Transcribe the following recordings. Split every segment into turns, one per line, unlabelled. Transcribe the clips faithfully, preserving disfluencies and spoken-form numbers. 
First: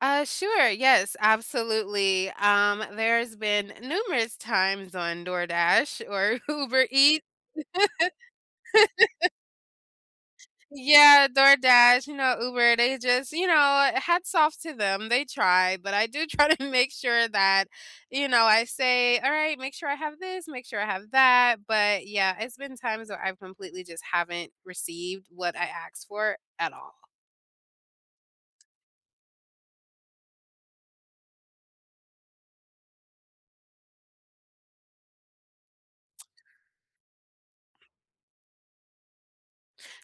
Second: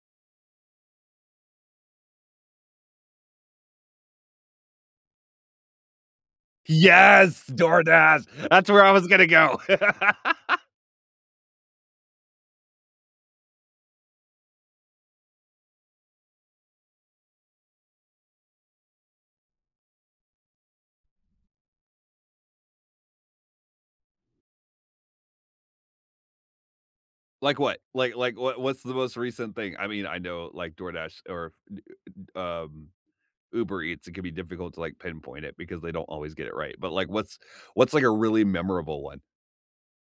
Uh, sure. Yes, absolutely. Um, there's been numerous times on DoorDash, or Uber Eats.
Yes! DoorDash. That's where I was gonna go!
Yeah, DoorDash, you know, Uber, they just you know what, hats off to them, they try, but I do try to make sure that you know, I say, "Alright, make sure I have this, make sure I have that," but, yeah, it's been times where I completely just haven't received what I aksed for at all.
Like what? Like like, what what's the most recent thing? I mean, I know, like, DoorDash or, y y um, Uber Eats, it could be difficult to, like, pinpoint it, because they don't always get it right, but, like, what's what's, like, a really memorable one?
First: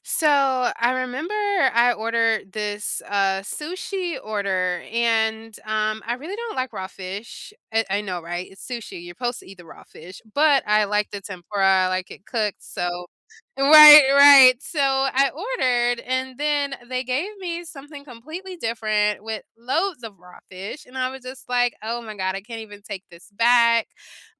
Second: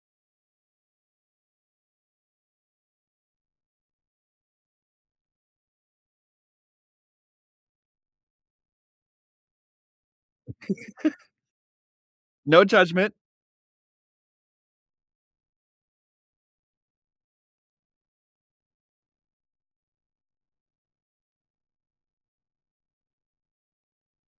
So, I remember I ordered this, uh, sushi order, and, um, I really don't like raw fish. It I know, right? It's sushi, you're 'posed to eat the raw fish, but I like the tempura, I like it
No
cooked, so
judgment.
right, right, so, I ordered, and then they gave me something completely different with loads of raw fish, and I was just like, "Oh my god, I can't even take this back."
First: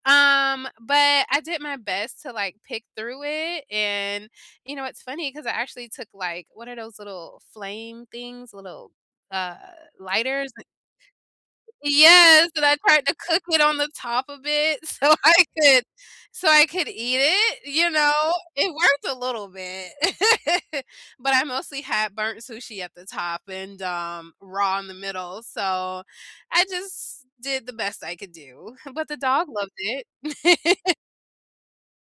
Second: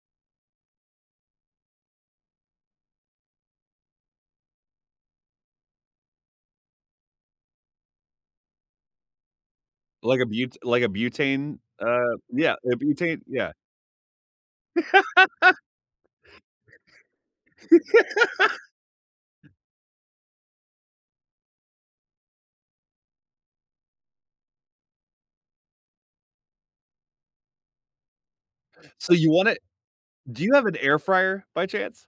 Um, but I did my best to, like, pick through it, and, you know, it's funny 'cause I actually took, like, what are those little flame things, little, uh,
Like a
lighters
bute
and
like a butane? Uh,
Yes,
yeah,
and I
a
tried to
butane?
cook
Yeah.
it on the top of it, so I could so I could eat it, you know? It worked a little bit, but I mostly had burnt sushi at the top and, um, raw in the middle, so I just did the best I could do, but
So,
the
you want
dog
it
loved
do you have an
it.
air fryer, by chance?